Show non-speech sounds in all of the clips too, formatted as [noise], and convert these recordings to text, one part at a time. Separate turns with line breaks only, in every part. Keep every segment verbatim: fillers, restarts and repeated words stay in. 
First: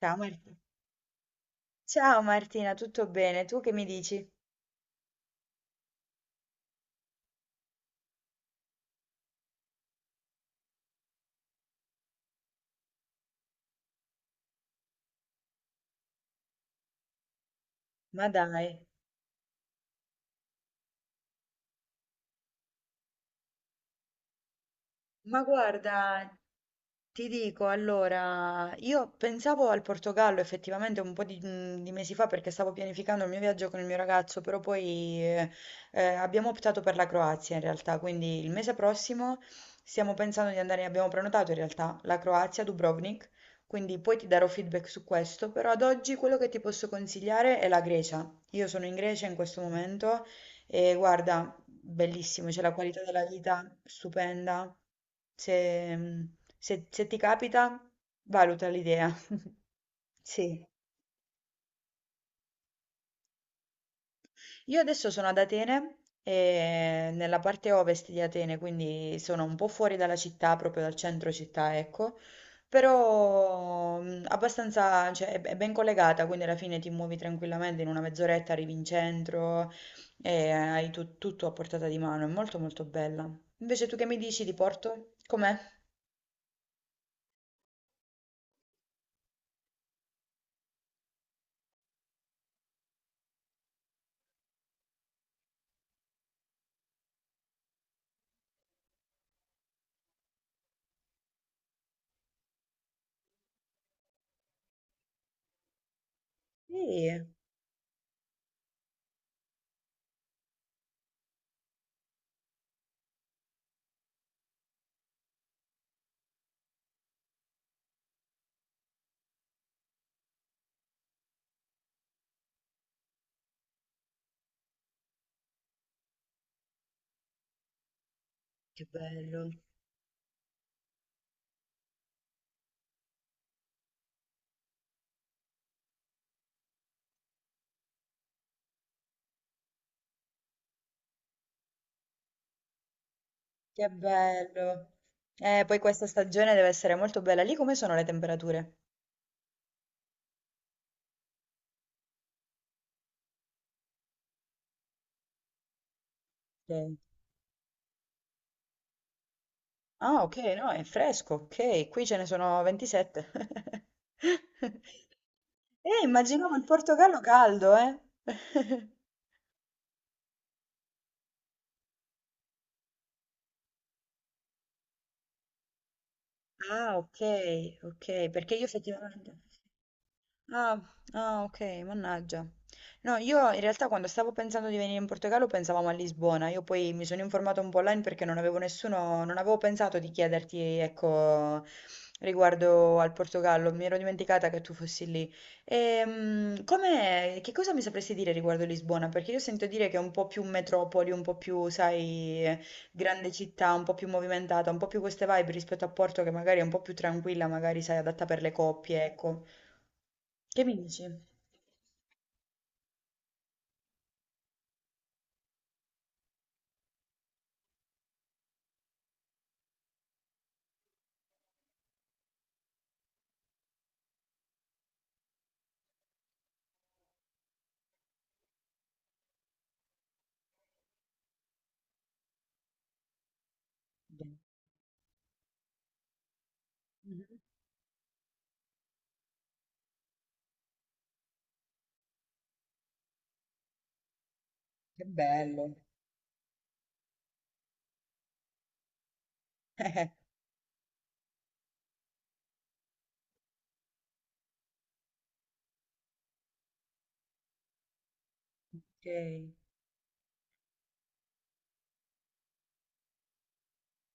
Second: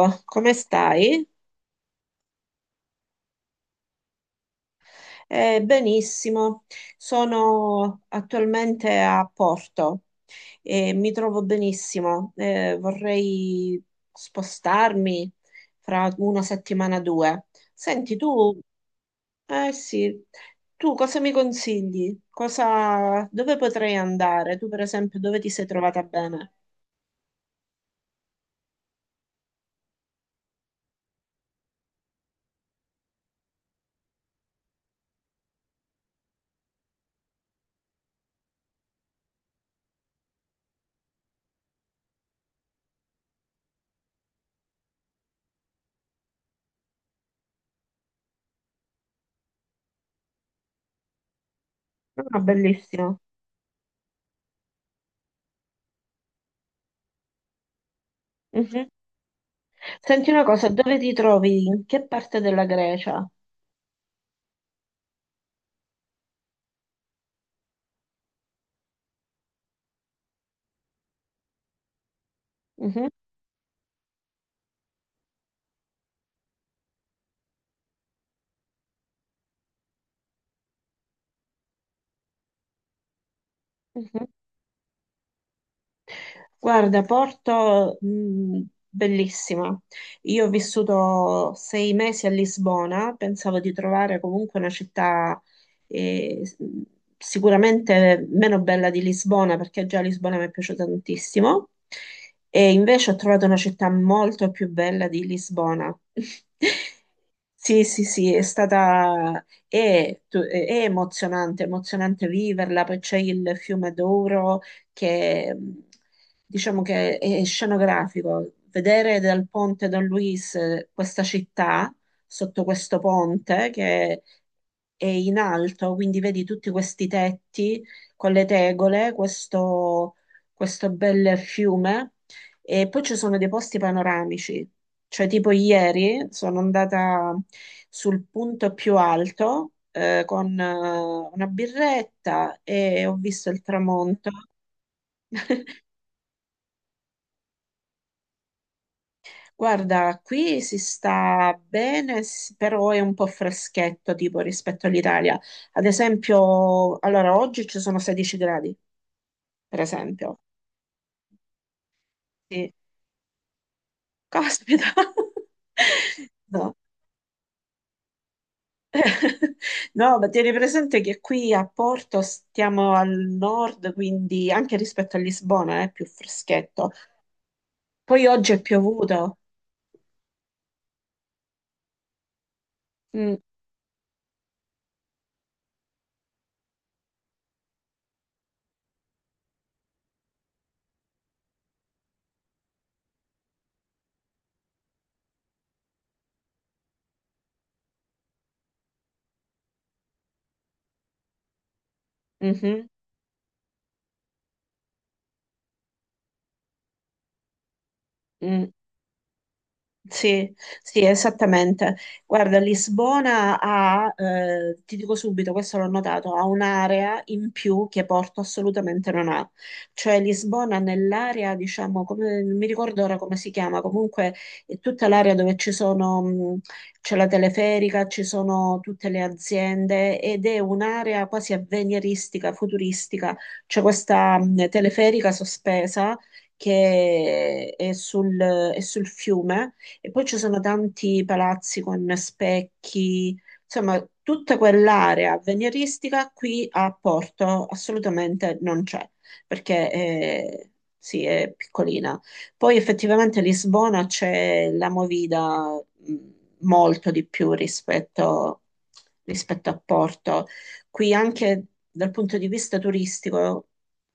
Ciao
come
Marti.
stai?
Ciao Martina, tutto bene? Tu che mi dici?
Eh, benissimo, sono attualmente a Porto e mi trovo benissimo. Eh, vorrei spostarmi fra una settimana o due. Senti,
Ma
tu,
dai,
eh sì, tu cosa mi consigli? Cosa, dove potrei andare? Tu, per esempio, dove
ma
ti sei
guarda,
trovata bene?
ti dico, allora, io pensavo al Portogallo effettivamente un po' di, mhmm, di mesi fa perché stavo pianificando il mio viaggio con il mio ragazzo, però poi eh, eh, abbiamo optato per la Croazia in realtà, quindi il mese prossimo stiamo pensando di andare, abbiamo prenotato in realtà la Croazia, Dubrovnik, quindi poi ti darò feedback su questo, però ad oggi quello che ti posso consigliare è la Grecia. Io sono in Grecia in questo momento e guarda,
Ah,
bellissimo, c'è la qualità
bellissimo.
della vita stupenda. Se, se- se ti capita, valuta
Mhm.
l'idea. [laughs]
Senti una
Sì.
cosa, dove ti trovi? In che parte della Grecia?
Io adesso sono ad Atene, e nella parte ovest di Atene, quindi sono un po' fuori dalla città, proprio dal centro città, ecco,
Mhm,
però mh, abbastanza, cioè, è è ben collegata, quindi alla fine ti muovi tranquillamente, in una mezz'oretta arrivi in centro e hai tu- tutto a portata di mano, è molto molto bella. Invece tu che mi
mhm.
dici di Porto? Com'è?
Guarda, Porto, mh, bellissima. Io ho vissuto sei mesi a Lisbona, pensavo di trovare comunque una città eh, s- sicuramente meno bella di Lisbona, perché già Lisbona mi è piaciuta tantissimo, e invece ho trovato una città molto più bella di Lisbona. [laughs]
Sì,
Sì, sì, sì, è stata è, tu- è emozionante, emozionante viverla, poi c'è il fiume Douro che mh, diciamo che è scenografico. Vedere dal ponte Don Luis eh, questa città sotto questo ponte che è in alto, quindi vedi tutti questi tetti con le
che
tegole,
bello,
questo, questo bel fiume. E poi ci sono dei posti panoramici, cioè tipo ieri sono andata sul punto più alto eh, con eh, una birretta e ho visto il
che
tramonto.
bello. Eh, poi questa stagione deve essere molto bella. Lì come sono le temperature?
Guarda, qui si sta bene, s- però è un po' freschetto tipo rispetto all'Italia. Ad
Ok.
esempio, allora oggi ci sono 16 gradi, per
Ah, ok,
esempio.
no, è fresco, ok. Qui ce ne sono
Sì.
ventisette. [laughs]
Caspita! [laughs]
Eh, immaginavo il
No.
Portogallo caldo, eh. [laughs]
[laughs] No, ma tieni presente che qui a Porto stiamo al nord, quindi anche rispetto a Lisbona è più freschetto.
Ah, ok,
Poi
ok,
oggi
perché
è
io
piovuto.
effettivamente... Ah, ah, ok, mannaggia. No,
Mm,
io in realtà quando stavo pensando di venire in Portogallo pensavamo a Lisbona, io poi mi sono informata un po' online perché non avevo nessuno, non avevo pensato di chiederti, ecco, riguardo al Portogallo, mi ero dimenticata che tu fossi lì. Ehm, com'è- che cosa mi sapresti dire riguardo Lisbona? Perché io sento dire che è un po' più metropoli, un po' più, sai,
mhm,
grande città, un po' più movimentata, un po' più queste vibe rispetto a Porto che magari è un po' più tranquilla, magari, sai, adatta per le
mm.
coppie, ecco.
Sì,
Che mi dici?
sì, esattamente. Guarda, Lisbona ha, eh, ti dico subito, questo l'ho notato, ha un'area in più che Porto assolutamente non ha. Cioè Lisbona nell'area, diciamo, come, non mi ricordo ora come si chiama, comunque è tutta l'area dove ci sono, mh, c'è la teleferica, ci sono tutte le aziende ed è un'area quasi avveniristica, futuristica. C'è questa,
Beh,
mh, teleferica sospesa
mh-mh,
che è sul è sul fiume e poi ci sono tanti palazzi con specchi, insomma, tutta
che
quell'area
bello.
avveniristica qui a Porto assolutamente non c'è, perché
[laughs]
eh, sì, è piccolina. Poi effettivamente a Lisbona c'è la movida mh, molto di più rispetto,
Ok.
rispetto a Porto. Qui anche dal punto di vista turistico,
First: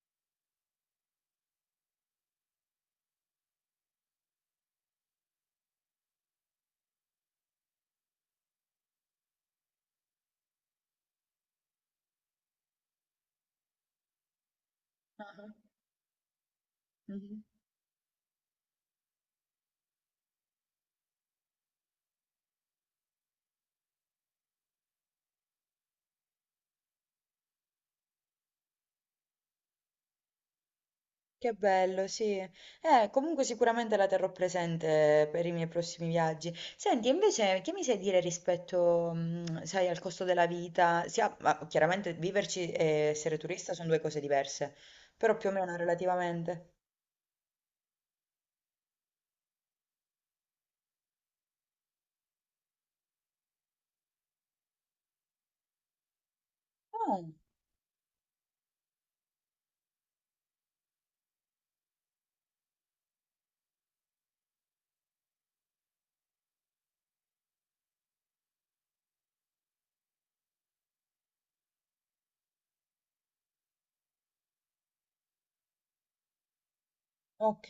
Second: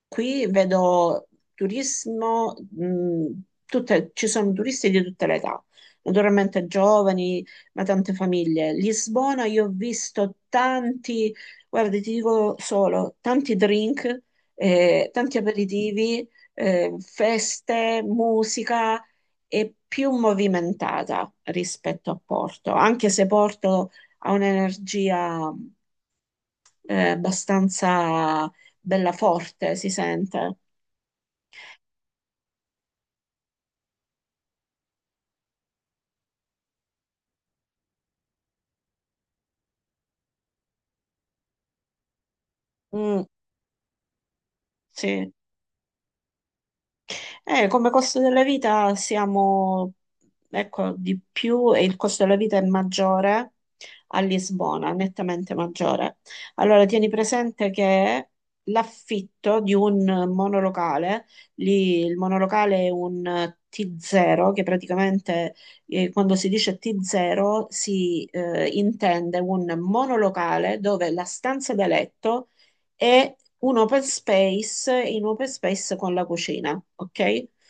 qui vedo turismo, mh, tutte- ci sono turisti di tutte le età naturalmente giovani, ma tante famiglie. Lisbona, io ho visto tanti, guarda, ti dico solo, tanti drink, eh, tanti
Ah-ah,
aperitivi, eh,
mh-mh.
feste, musica e più movimentata rispetto a Porto, anche se Porto ha un'energia, eh, abbastanza bella forte, si sente.
Che bello, sì. Eh, comunque sicuramente la terrò presente per i miei prossimi viaggi. Senti, invece, che mi sai dire rispetto, mh, sai, al costo della vita? Sia, ma chiaramente viverci e
Mm.
essere turista sono due cose diverse,
Sì.
però più o meno relativamente.
Eh, come costo della vita siamo, ecco, di più e il costo della vita è maggiore a Lisbona, nettamente maggiore. Allora, tieni
Oh,
presente che l'affitto di un monolocale, lì il monolocale è un ti zero, che praticamente eh, quando si dice ti zero si eh, intende un monolocale dove la stanza da letto e un open space in open space con la cucina, ok?
ok,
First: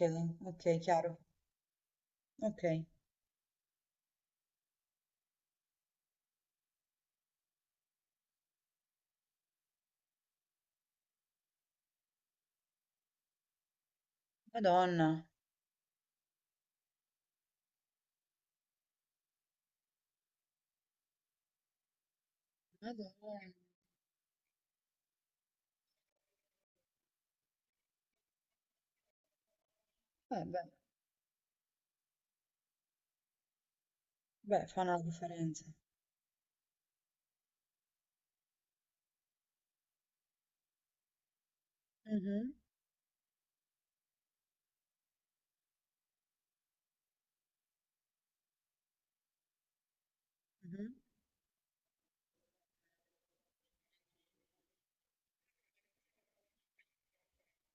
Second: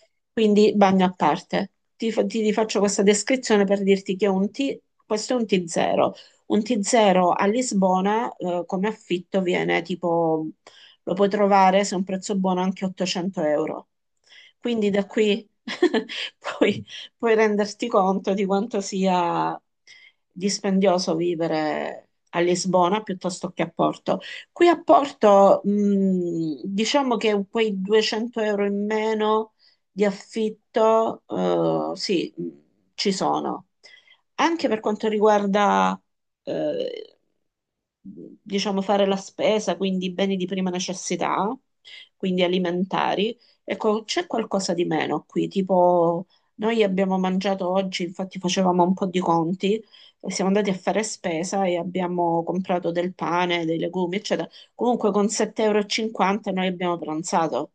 ok,
Quindi bagno a
chiaro.
parte. Ti, fa- ti ti
Ok.
faccio questa descrizione per dirti che è un T, questo è un ti zero. Un ti zero a Lisbona, eh, come affitto viene tipo, lo puoi trovare se è un prezzo buono anche ottocento euro. Quindi da
Madonna.
qui [laughs] puoi, puoi renderti conto di quanto sia dispendioso vivere a Lisbona piuttosto
Madonna.
che a Porto. Qui a Porto, mh, diciamo che quei duecento euro in meno di
Eh, beh,
affitto, eh, sì, mh, ci sono.
beh,
Anche per
fa una
quanto
differenza.
riguarda, eh, diciamo, fare la spesa, quindi beni di prima necessità, quindi
Mhm.
alimentari, ecco, c'è qualcosa di meno qui, tipo noi abbiamo mangiato oggi, infatti facevamo un po' di conti, e siamo andati a
Mhm.
fare spesa e abbiamo comprato del pane, dei legumi, eccetera. Comunque con sette euro e cinquanta e cinquanta noi abbiamo pranzato.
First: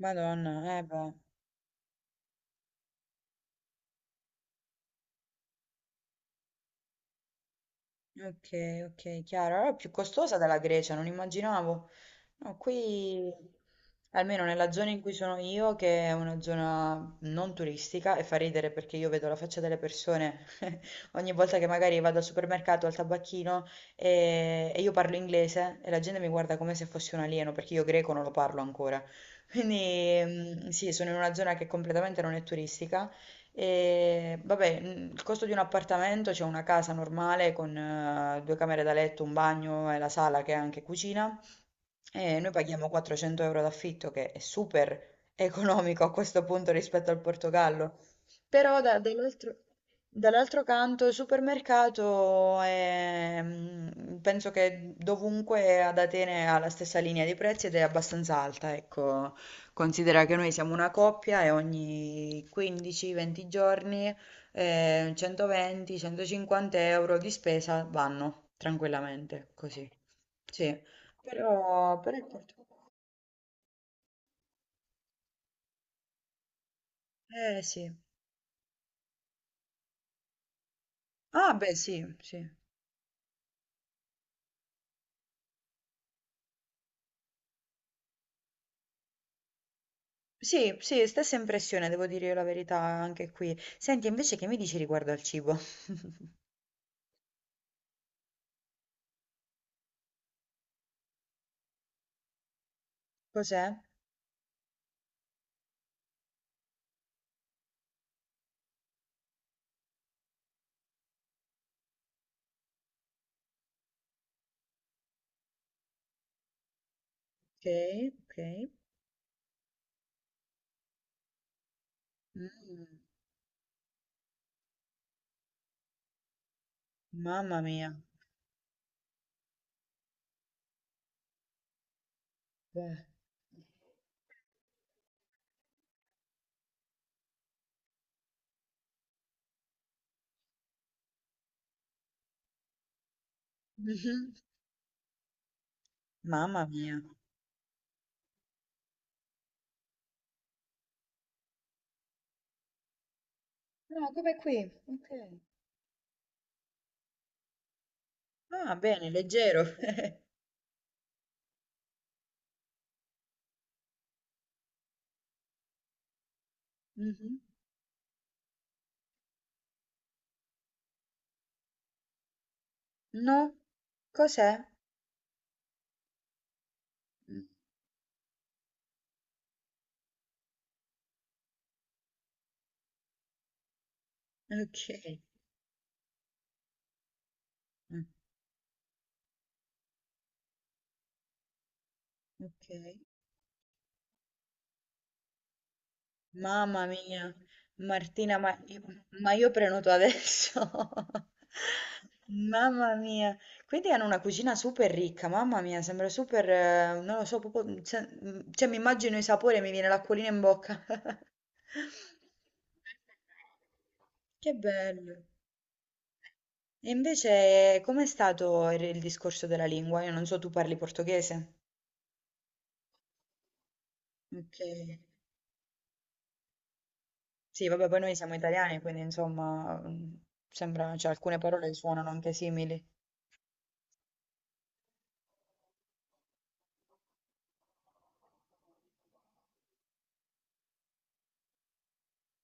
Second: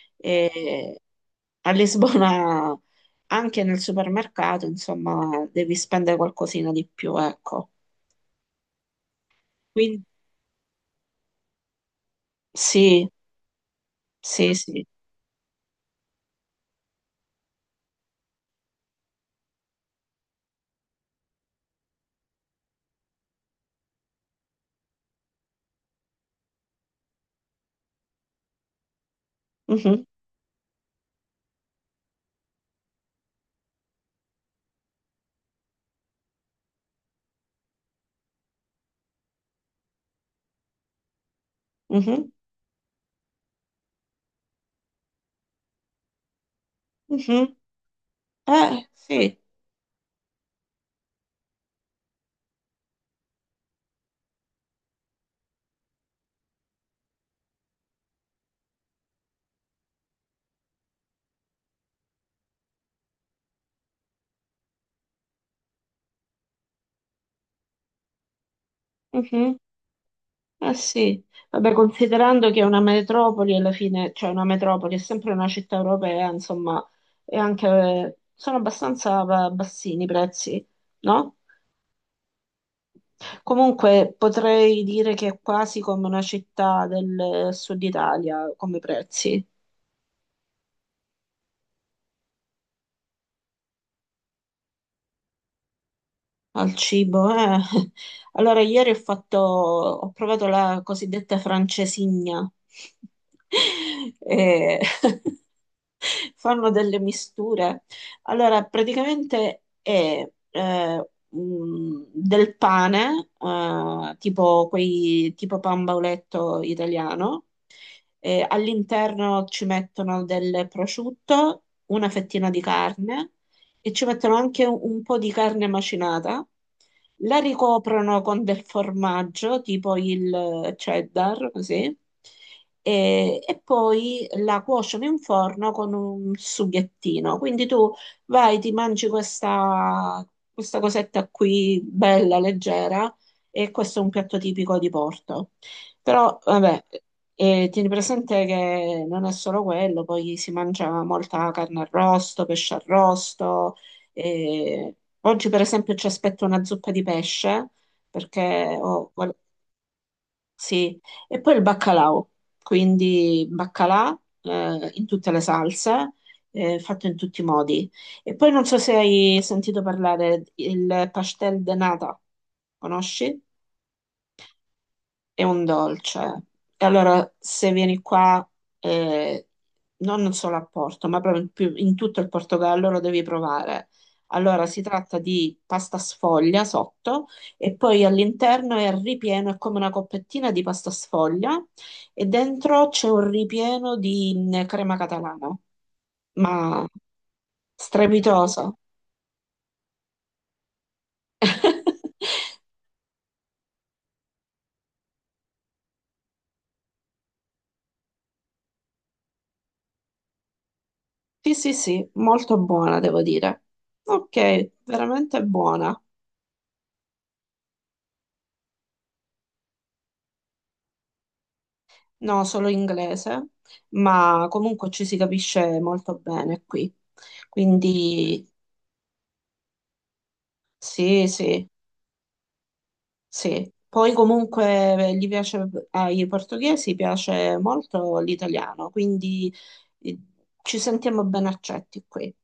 Madonna, eh
E
beh,
a Lisbona, anche nel supermercato, insomma, devi spendere qualcosina di più, ecco.
ok, ok, chiaro. Allora è più
Quindi
costosa della Grecia, non immaginavo. No,
sì,
qui, almeno
sì,
nella
sì.
zona in cui sono io, che è una zona non turistica, e fa ridere perché io vedo la faccia delle persone [laughs] ogni volta che magari vado al supermercato, al tabacchino e, e io parlo inglese e la gente mi guarda come se fossi un alieno, perché io greco non lo parlo ancora.
Mhm,
Quindi, mm, sì, sono in una zona che completamente non è turistica. E vabbè, mm, il costo di un appartamento, c'è una casa normale con eh, due camere da letto, un bagno e la sala che è anche cucina.
mhm,
E noi paghiamo quattrocento euro d'affitto, che è super economico a questo punto rispetto al
mhm.
Portogallo. Però
Eh,
da-
sì.
dall'altro dall'altro canto il supermercato è, mm, penso che dovunque ad Atene ha la stessa linea di prezzi ed è abbastanza alta, ecco. Considera che noi siamo una coppia e ogni quindici a venti giorni eh, centoventi-centocinquanta euro di spesa vanno tranquillamente,
Mhm.
così.
Eh
Sì,
sì, vabbè,
però, però è
considerando
porto-
che è una metropoli alla fine, cioè una metropoli è sempre una città europea, insomma, e
Eh sì.
anche sono abbastanza ba- bassini i prezzi, no?
Ah beh sì, sì.
Comunque potrei dire che è quasi come una città del eh, sud Italia come prezzi.
Sì, sì, stessa impressione, devo dire la verità anche qui. Senti, invece che mi dici riguardo al cibo? [laughs]
Al cibo, eh. [laughs] Allora, ieri ho fatto, ho provato la cosiddetta francesigna. [laughs]
Cos'è?
E [laughs] fanno delle misture. Allora, praticamente è eh, mm, del pane, eh, tipo, quei, tipo pan bauletto italiano.
Ok, ok.
E all'interno ci mettono del prosciutto, una fettina
Mm,
di carne e ci mettono anche un, un po' di carne macinata, la
mamma mia.
ricoprono con del formaggio, tipo il cheddar, così,
Beh. [laughs]
e, e poi la cuociono in forno con un sughettino. Quindi tu vai, ti mangi questa, questa cosetta qui, bella, leggera, e questo è un
Mhm.
piatto tipico di Porto. Però,
Mamma
vabbè,
mia.
e tieni presente che non è solo quello, poi si mangia molta carne arrosto, pesce arrosto,
No, come qui?
e
Ok.
oggi, per esempio, ci aspetto una zuppa di pesce
Ah,
perché
bene,
ho, guard-
leggero. [laughs]
sì, e poi il baccalà, quindi baccalà eh, in tutte le salse, eh, fatto in
Mh-mh.
tutti i modi. E poi non so se hai sentito parlare il pastel de nata,
No?
conosci?
Cos'è?
È un dolce. E allora
Mh,
se vieni qua, eh, non solo a Porto, ma proprio in, più- in tutto il Portogallo lo devi provare. Allora si tratta
okay.
di pasta sfoglia sotto e
Mh,
poi all'interno è ripieno, è come una coppettina di pasta sfoglia e dentro
okay.
c'è un ripieno di mh, crema catalana,
Mamma
ma
mia, Martina, ma
strepitosa.
io ma io prenoto adesso. [laughs]
[laughs]
Mamma mia. Quindi hanno una cucina super ricca, mamma mia, sembra super eh, non lo so, proprio mhmm, cioè mhmm, cioè mi immagino i sapori e mi viene l'acquolina in bocca. [laughs]
Sì, sì, sì, molto buona, devo dire.
Che
Ok,
bello.
veramente buona.
E invece, com'è stato il, il discorso della lingua? Io non so, tu parli portoghese?
No, solo inglese, ma
Ok.
comunque ci si capisce molto bene qui.
Sì, vabbè, poi noi siamo
Quindi
italiani, quindi insomma, mm, sembra, cioè,
sì,
alcune
sì,
parole suonano anche simili.
sì. Poi comunque gli piace, ai portoghesi piace molto l'italiano, quindi eh, ci sentiamo ben accetti qui.